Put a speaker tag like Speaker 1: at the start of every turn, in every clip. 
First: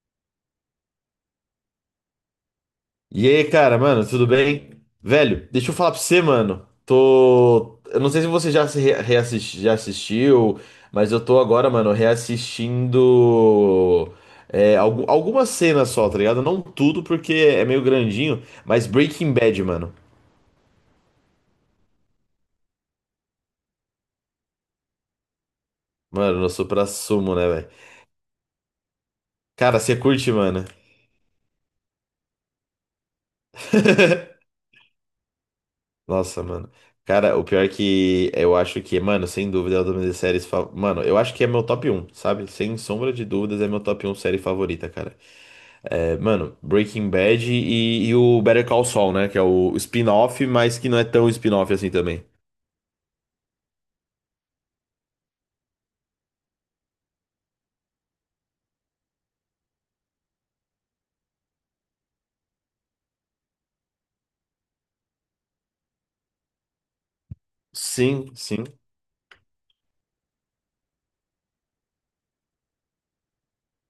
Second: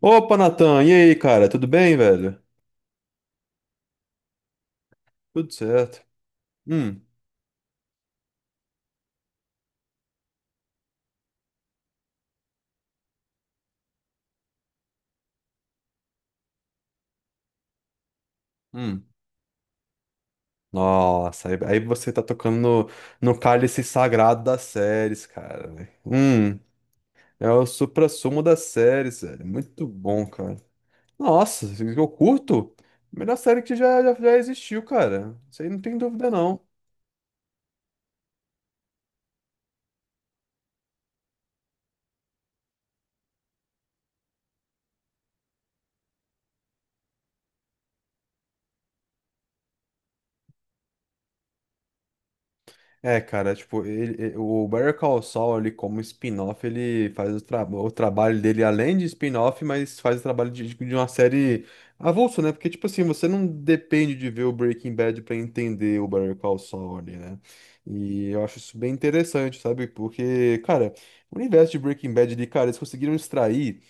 Speaker 1: Opa, Natan, e aí, cara? Tudo bem, velho?
Speaker 2: E aí, cara, mano, tudo bem? Velho,
Speaker 1: Tudo
Speaker 2: deixa eu falar
Speaker 1: certo.
Speaker 2: pra você, mano.
Speaker 1: Hum,
Speaker 2: Tô. Eu não sei se você já se re- reassisti- já assistiu, mas eu tô agora, mano, reassistindo. Algumas cenas só, tá ligado? Não tudo, porque é meio grandinho, mas
Speaker 1: hum.
Speaker 2: Breaking Bad, mano.
Speaker 1: Nossa, aí você tá tocando no cálice sagrado das séries, cara. velho.
Speaker 2: Mano, eu
Speaker 1: Hum,
Speaker 2: sou pra sumo, né,
Speaker 1: É o
Speaker 2: velho?
Speaker 1: suprassumo das séries, velho.
Speaker 2: Cara,
Speaker 1: Muito
Speaker 2: você
Speaker 1: bom,
Speaker 2: curte,
Speaker 1: cara.
Speaker 2: mano.
Speaker 1: Nossa, eu curto. Melhor série que já existiu, cara. Isso aí não tem dúvida,
Speaker 2: Nossa,
Speaker 1: não.
Speaker 2: mano. Cara, o pior é que eu acho que, mano, sem dúvida é uma das minhas séries. Mano, eu acho que é meu top um, sabe? Sem sombra de dúvidas, é meu top um série favorita, cara. É, mano, Breaking Bad e o Better Call Saul, né? Que é o spin-off, mas que não é tão spin-off assim também.
Speaker 1: É, cara, tipo, o Better Call Saul ali como spin-off, ele faz o trabalho dele além de spin-off, mas faz o trabalho de, tipo, de uma série avulso, né? Porque, tipo assim, você não depende de ver o Breaking Bad pra entender o Better Call Saul ali, né? E
Speaker 2: Sim,
Speaker 1: eu acho
Speaker 2: sim.
Speaker 1: isso bem interessante, sabe? Porque, cara, o universo de Breaking Bad ali, cara, eles conseguiram extrair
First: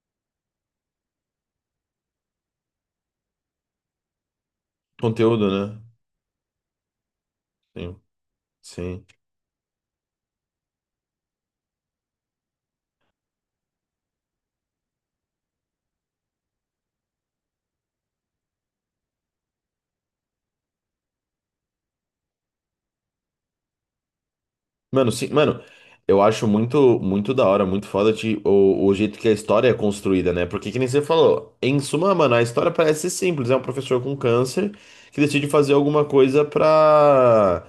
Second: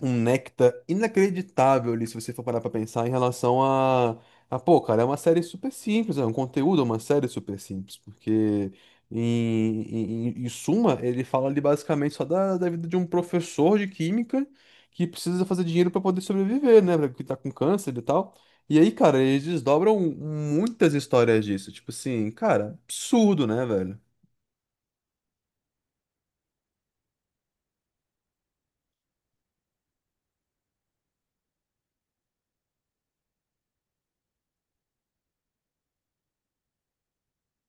Speaker 1: um néctar inacreditável ali, se você for parar pra pensar, em relação a pô, cara, é uma série
Speaker 2: Conteúdo,
Speaker 1: super
Speaker 2: né?
Speaker 1: simples, é um conteúdo, é uma série super simples,
Speaker 2: Sim,
Speaker 1: porque
Speaker 2: sim.
Speaker 1: em suma, ele fala ali basicamente só da vida de um professor de química que precisa fazer dinheiro pra poder sobreviver, né? Que tá com câncer e tal. E aí, cara, eles desdobram muitas histórias disso, tipo assim, cara, absurdo, né, velho?
Speaker 2: Mano, sim, mano, eu acho muito, muito da hora, muito foda de, o jeito que a história é construída, né? Porque que nem você falou, em suma, mano, a história parece ser simples. É um professor com câncer que decide fazer alguma coisa pra.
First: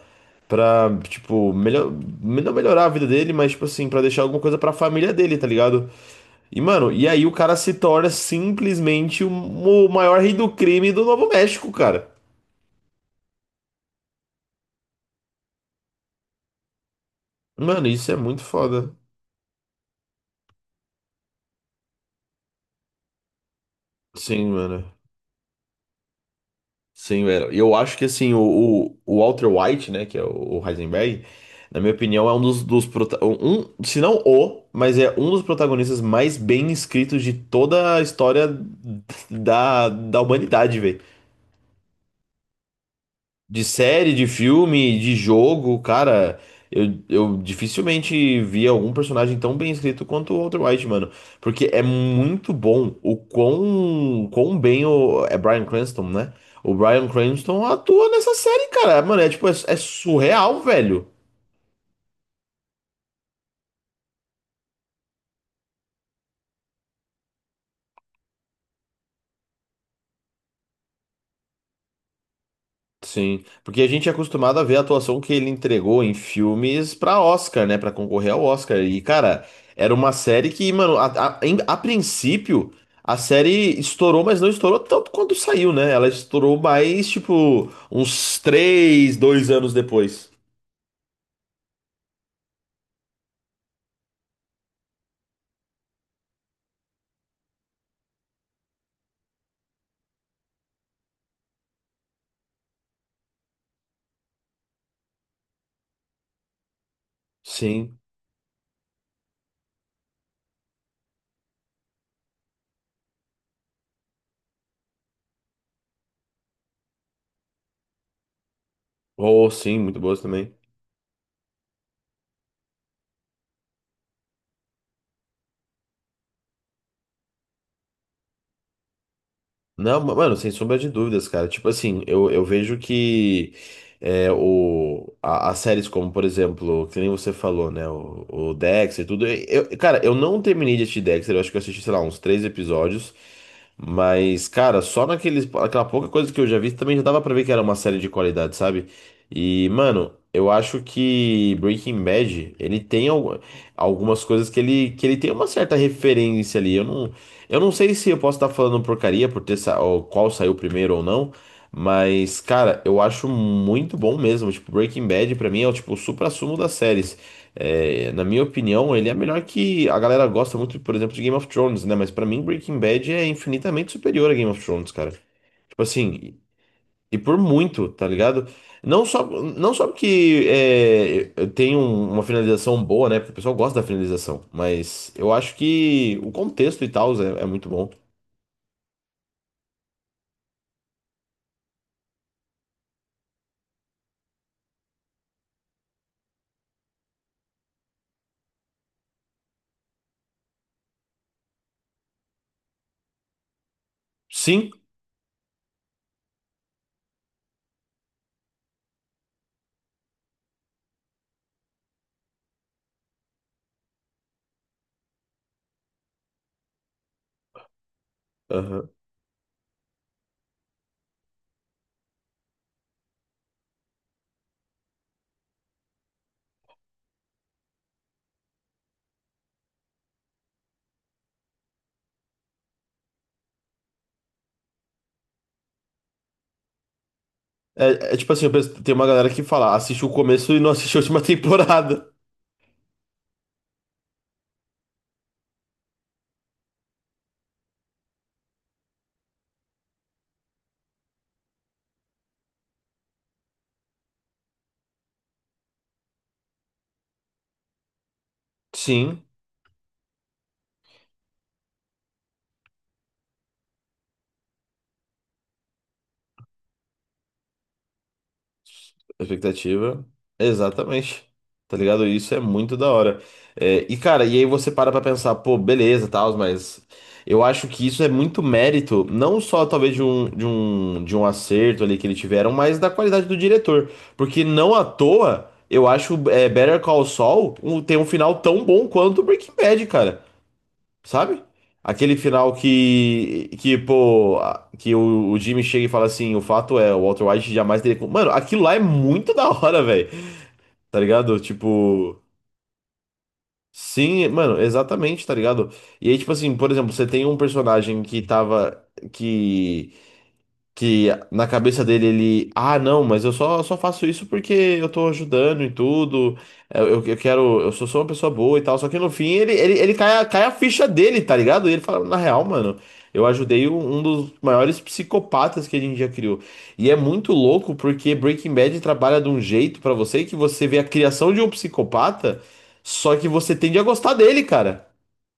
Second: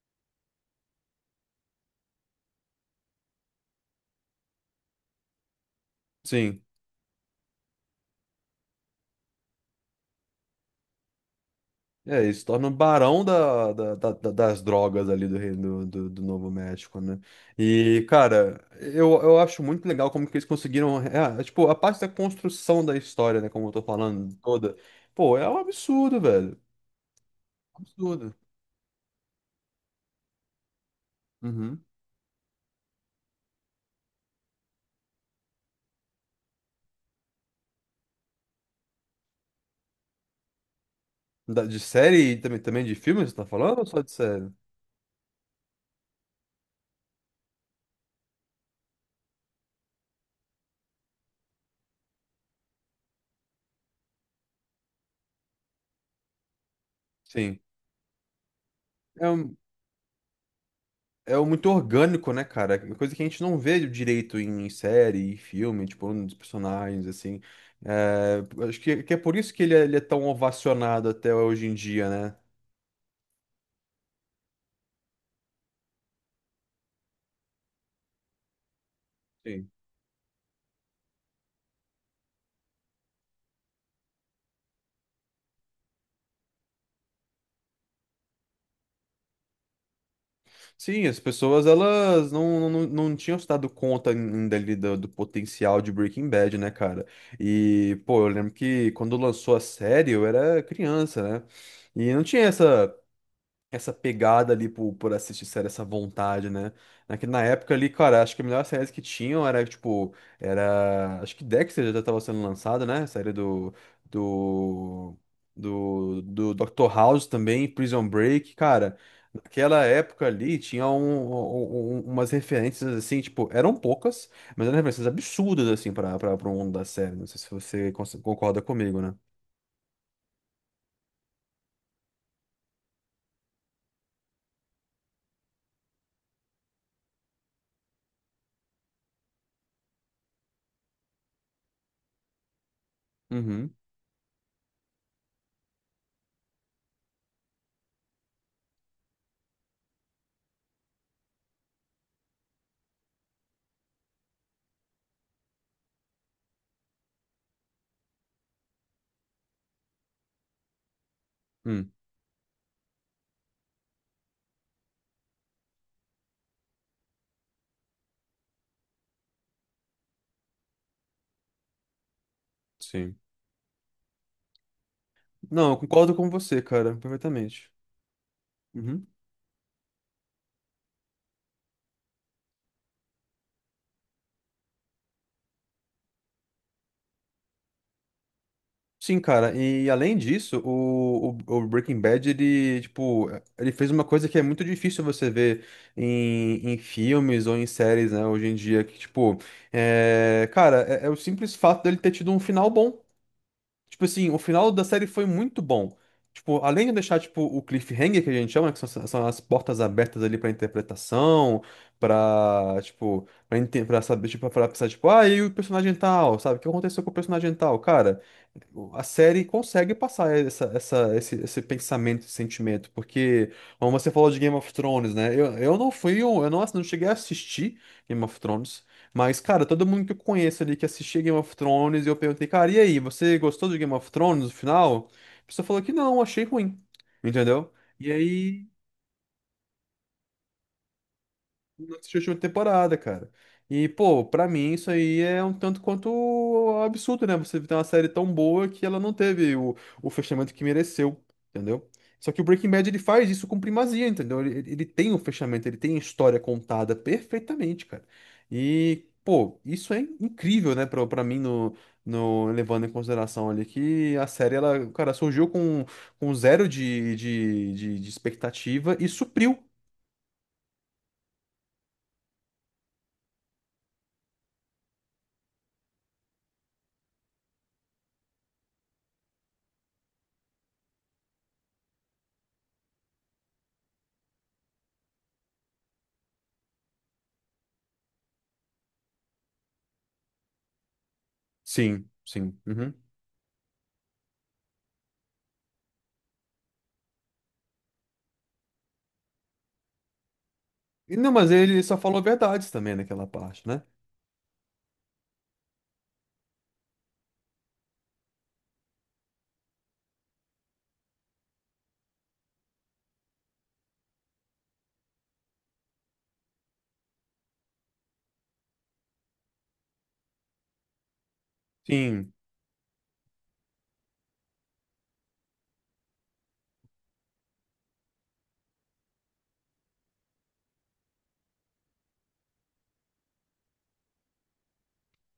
Speaker 2: Pra, tipo, melhor, não melhorar a vida dele, mas, tipo assim, pra deixar alguma coisa pra família dele, tá ligado? E,
Speaker 1: Sim.
Speaker 2: mano, e aí o cara se torna simplesmente o maior rei do crime do Novo México, cara.
Speaker 1: É, ele se torna o barão da, da- da- da- das drogas ali do Reino do Novo México, né?
Speaker 2: Mano,
Speaker 1: E,
Speaker 2: isso é muito
Speaker 1: cara,
Speaker 2: foda.
Speaker 1: eu acho muito legal como que eles conseguiram. Tipo, a parte da construção da história, né? Como eu tô falando
Speaker 2: Sim,
Speaker 1: toda.
Speaker 2: mano.
Speaker 1: Pô, é um absurdo, velho.
Speaker 2: Sim, velho. E eu acho que, assim,
Speaker 1: Absurdo.
Speaker 2: o Walter White, né, que é o Heisenberg, na
Speaker 1: Uhum.
Speaker 2: minha opinião, é um dos, dos prota- um, se não o, mas é um dos protagonistas mais bem escritos de toda a história da humanidade, velho.
Speaker 1: De série e também, também de filme, você tá
Speaker 2: De
Speaker 1: falando ou só de
Speaker 2: série, de
Speaker 1: série?
Speaker 2: filme, de jogo, cara, eu dificilmente vi algum personagem tão bem escrito quanto o Walter White, mano. Porque é muito bom o quão, quão bem o. É Bryan Cranston, né? O Bryan
Speaker 1: Sim.
Speaker 2: Cranston atua nessa série, cara. Mano,
Speaker 1: É
Speaker 2: é tipo, é,
Speaker 1: um.
Speaker 2: é surreal, velho.
Speaker 1: É o muito orgânico, né, cara? É uma coisa que a gente não vê direito em série, em filme, tipo, nos personagens, assim. É, acho que é por isso que ele é tão ovacionado até hoje em dia, né?
Speaker 2: Sim, porque a gente é acostumado a ver a atuação que ele entregou em filmes pra Oscar, né, pra concorrer ao Oscar. E cara,
Speaker 1: Sim,
Speaker 2: era uma série que, mano, a princípio a série estourou, mas não estourou tanto quanto saiu, né? Ela estourou mais tipo uns três, dois anos depois.
Speaker 1: sim, as pessoas, elas não tinham se dado conta ainda ali do potencial de Breaking Bad, né, cara? E, pô, eu lembro que quando lançou a série, eu era criança, né? E não tinha essa. Essa pegada ali por assistir série, essa vontade, né? Na época ali,
Speaker 2: Sim.
Speaker 1: cara, acho que a melhor série que tinham era, tipo, era. Acho que Dexter já tava sendo lançada, né? A série do, do Dr. House também, Prison Break, cara.
Speaker 2: Oh, sim,
Speaker 1: Naquela
Speaker 2: muito boas
Speaker 1: época
Speaker 2: também.
Speaker 1: ali tinha umas referências assim, tipo, eram poucas, mas eram referências absurdas, assim, para o mundo da série. Não sei se você concorda comigo, né?
Speaker 2: Não, mano, sem sombra de dúvidas, cara. Tipo assim, eu vejo que é, as séries como, por exemplo, que nem você falou, né? O Dexter e tudo. Eu, cara, eu não terminei de assistir Dexter, eu acho que eu assisti, sei lá, uns três episódios.
Speaker 1: Uhum.
Speaker 2: Mas, cara, só naqueles, aquela pouca coisa que eu já vi também já dava pra ver que era uma série de qualidade, sabe? E, mano, eu acho que Breaking Bad, ele tem algumas coisas que ele tem uma certa referência ali. Eu não sei se eu posso estar falando porcaria por ter ou qual saiu primeiro ou não,
Speaker 1: Hum,
Speaker 2: mas, cara, eu acho muito bom mesmo. Tipo, Breaking Bad pra mim é o tipo, o suprassumo das séries. É, na minha opinião, ele é melhor que a galera gosta muito, por exemplo, de Game of Thrones, né? Mas pra mim, Breaking Bad
Speaker 1: sim.
Speaker 2: é infinitamente superior a Game of Thrones, cara.
Speaker 1: Não, eu
Speaker 2: Tipo assim,
Speaker 1: concordo com
Speaker 2: e
Speaker 1: você, cara,
Speaker 2: e por
Speaker 1: perfeitamente.
Speaker 2: muito, tá ligado? Não
Speaker 1: Uhum.
Speaker 2: só, não só porque é, uma finalização boa, né? Porque o pessoal gosta da finalização, mas eu acho que o contexto e tal é muito bom.
Speaker 1: Sim, cara, e além disso, o Breaking Bad, ele, tipo, ele fez uma coisa que é muito difícil você ver em filmes ou em séries, né, hoje em dia, que, tipo, é, cara, é o simples fato dele ter tido um final bom. Tipo assim, o
Speaker 2: Sim.
Speaker 1: final da série foi muito bom. Tipo, além de deixar, tipo, o cliffhanger, que a gente chama, que são as portas abertas ali pra interpretação, pra saber, tipo, pra pensar, tipo, ah, e o personagem tal, sabe? O que aconteceu com o personagem tal? Cara,
Speaker 2: Aham.
Speaker 1: a série consegue passar esse pensamento, esse sentimento, porque, como você falou de Game of Thrones, né? Eu não fui, eu não, não cheguei a assistir Game of Thrones, mas, cara, todo mundo que eu conheço ali que assistia Game of Thrones, eu perguntei, cara, e aí, você gostou de Game of Thrones no final? A pessoa falou que não, achei ruim, entendeu? E
Speaker 2: É, é tipo assim,
Speaker 1: aí.
Speaker 2: tem uma galera que fala, assiste o começo e não assiste a última
Speaker 1: Na
Speaker 2: temporada.
Speaker 1: última temporada, cara. E, pô, pra mim isso aí é um tanto quanto absurdo, né? Você ter uma série tão boa que ela não teve o fechamento que mereceu, entendeu? Só que o Breaking Bad ele faz isso com primazia, entendeu? Ele tem o fechamento, ele tem a história contada perfeitamente, cara. E,
Speaker 2: Sim,
Speaker 1: pô, isso é incrível, né, pra mim, no, no, levando em consideração ali que a série, ela, cara, surgiu com zero de expectativa e supriu.
Speaker 2: expectativa. Exatamente. Tá ligado? Isso é muito da hora. É, e cara, e aí você para pra pensar, pô, beleza, tal, mas eu acho que isso é muito mérito, não só talvez de um acerto ali que eles tiveram, mas da qualidade do diretor. Porque não à toa, eu acho é, Better Call Saul tem um final tão bom quanto Breaking Bad, cara. Sabe?
Speaker 1: Sim,
Speaker 2: Aquele final
Speaker 1: sim. Uhum.
Speaker 2: que pô, que o Jimmy chega e fala assim: o fato é, o Walter White jamais teria. Co-" Mano, aquilo lá é muito da hora, velho. Tá
Speaker 1: E não,
Speaker 2: ligado?
Speaker 1: mas ele só
Speaker 2: Tipo.
Speaker 1: falou verdades também naquela parte, né?
Speaker 2: Sim, mano, exatamente, tá ligado? E aí, tipo assim, por exemplo, você tem um personagem que tava. Que que na cabeça dele ele, ah, não, mas eu só, só faço isso porque eu tô ajudando e tudo, eu quero, eu sou só uma pessoa boa e tal, só que no fim ele cai, cai a ficha dele, tá ligado? E ele fala, na
Speaker 1: Sim,
Speaker 2: real, mano, eu ajudei um dos maiores psicopatas que a gente já criou. E é muito louco porque Breaking Bad trabalha de um jeito pra você que você vê a criação de um psicopata, só que você tende a gostar dele, cara.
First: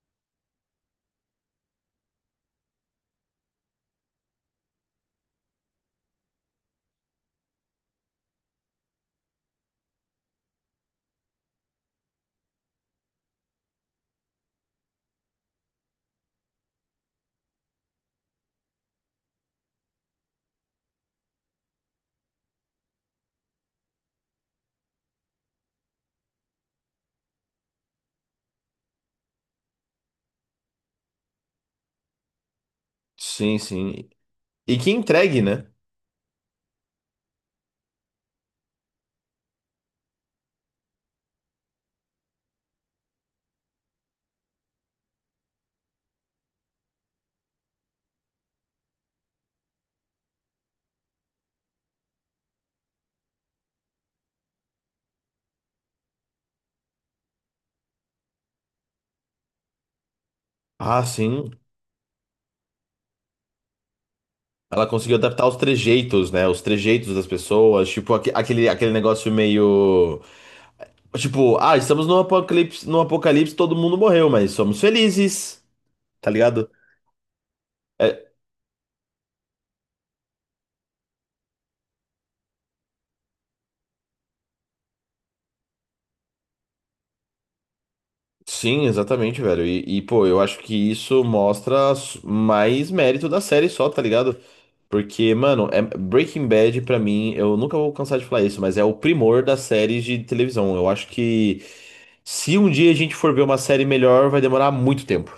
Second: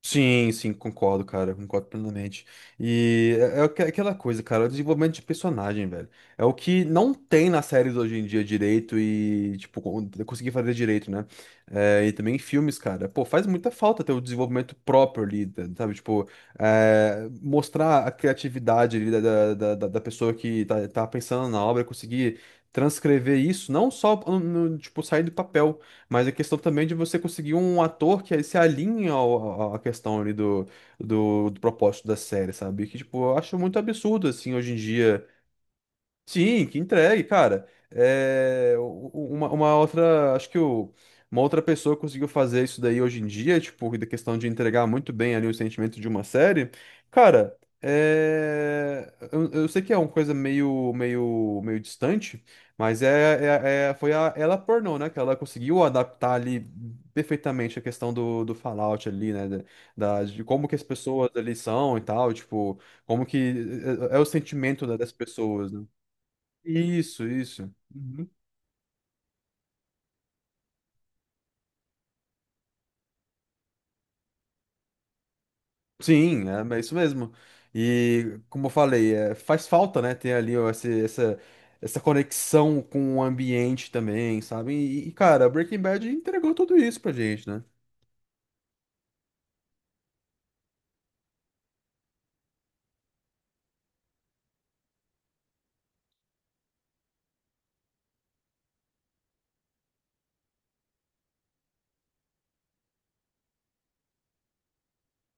Speaker 1: sim, concordo, cara, concordo plenamente. E é, aquela coisa, cara, é o desenvolvimento de personagem, velho. É o que não tem nas séries hoje em dia direito e, tipo, conseguir fazer direito, né? É, e também em filmes, cara. Pô, faz muita falta ter o desenvolvimento próprio ali, sabe? Tipo, é, mostrar a criatividade ali da pessoa que tá, tá pensando na obra, conseguir transcrever isso, não só, tipo, sair do papel. Mas a questão também de você conseguir um ator que se alinhe à questão ali do propósito da série, sabe? Que, tipo, eu acho
Speaker 2: Sim,
Speaker 1: muito
Speaker 2: sim.
Speaker 1: absurdo, assim, hoje em
Speaker 2: E que
Speaker 1: dia.
Speaker 2: entregue, né?
Speaker 1: Sim, que entregue, cara. É, uma outra, acho que o, uma outra pessoa conseguiu fazer isso daí hoje em dia, tipo, da questão de entregar muito bem ali o sentimento de uma série. Cara, é, eu sei que é uma coisa meio distante, mas foi a ela pornô, né? Que ela conseguiu adaptar ali perfeitamente a questão do Fallout ali, né? De como que as
Speaker 2: Ah,
Speaker 1: pessoas
Speaker 2: sim.
Speaker 1: ali são e tal, tipo, como que é, é o sentimento
Speaker 2: Ela
Speaker 1: das
Speaker 2: conseguiu adaptar os
Speaker 1: pessoas, né?
Speaker 2: trejeitos, né? Os trejeitos das
Speaker 1: Isso, isso.
Speaker 2: pessoas, tipo
Speaker 1: Uhum.
Speaker 2: aquele negócio meio. Tipo, ah, estamos no apocalipse, no apocalipse, todo mundo morreu, mas somos felizes, tá
Speaker 1: Sim,
Speaker 2: ligado?
Speaker 1: é, é isso mesmo.
Speaker 2: É,
Speaker 1: E como eu falei, é, faz falta, né, ter ali ó, essa, essa conexão com o ambiente também, sabe? E, cara, Breaking Bad entregou tudo isso pra gente, né?
Speaker 2: sim, exatamente, velho. E, pô, eu acho que isso mostra mais mérito da série só, tá ligado? Porque, mano, Breaking Bad, pra mim, eu nunca vou cansar de falar isso, mas é o primor das séries de televisão. Eu acho que se um dia a gente for ver uma série melhor, vai demorar muito tempo.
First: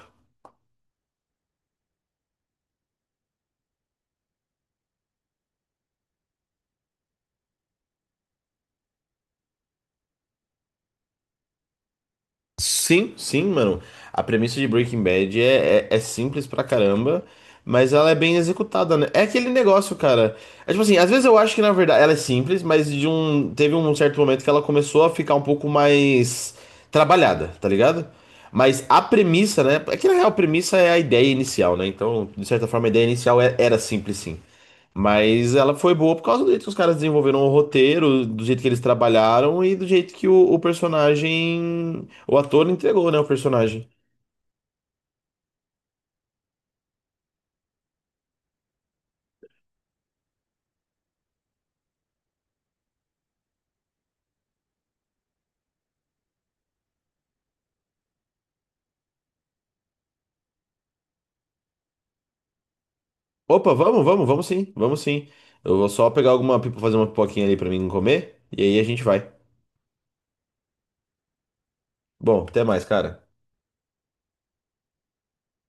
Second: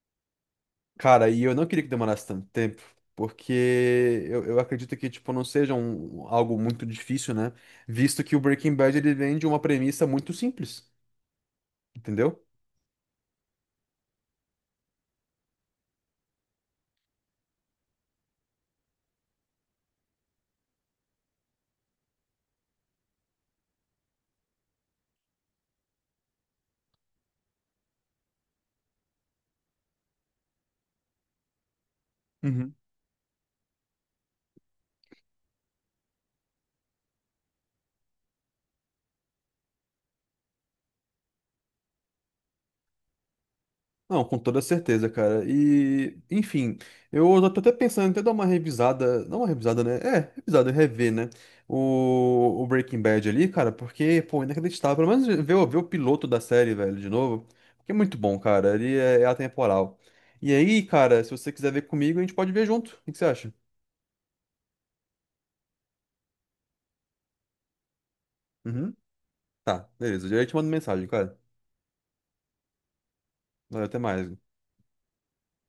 Speaker 1: Cara, e eu não queria que demorasse tanto tempo, porque eu acredito que, tipo, não seja um, algo muito difícil, né? Visto que o Breaking Bad, ele vem de uma premissa muito simples, entendeu?
Speaker 2: Sim, sim, mano. A premissa de Breaking Bad é simples pra caramba, mas ela é bem executada, né? É aquele negócio, cara. É tipo assim, às vezes eu acho que na verdade ela é simples, mas teve um certo momento que ela começou a ficar um pouco mais trabalhada, tá ligado? Mas a premissa, né? É que na real a premissa é a ideia inicial, né? Então, de certa forma, a ideia inicial era simples, sim. Mas ela foi boa por causa do jeito que os caras desenvolveram o roteiro, do jeito que eles trabalharam e do jeito que o personagem, o ator entregou, né, o personagem.
Speaker 1: Não, com toda certeza, cara. E, enfim, eu já tô até pensando em até dar uma revisada, não uma revisada, né? É, revisada, rever, né? O Breaking Bad ali, cara, porque, pô, inacreditável. Pelo menos ver, ver o piloto da série, velho, de novo, porque é muito bom, cara. Ele é, é atemporal. E aí, cara, se você quiser ver comigo, a gente pode ver junto. O que que você acha?
Speaker 2: Opa, vamos, vamos, vamos sim, vamos sim. Eu vou só pegar fazer uma pipoquinha ali pra mim comer e aí a
Speaker 1: Uhum.
Speaker 2: gente vai.
Speaker 1: Tá, beleza. Eu te mando mensagem, cara.
Speaker 2: Bom, até mais, cara.
Speaker 1: Valeu, até mais.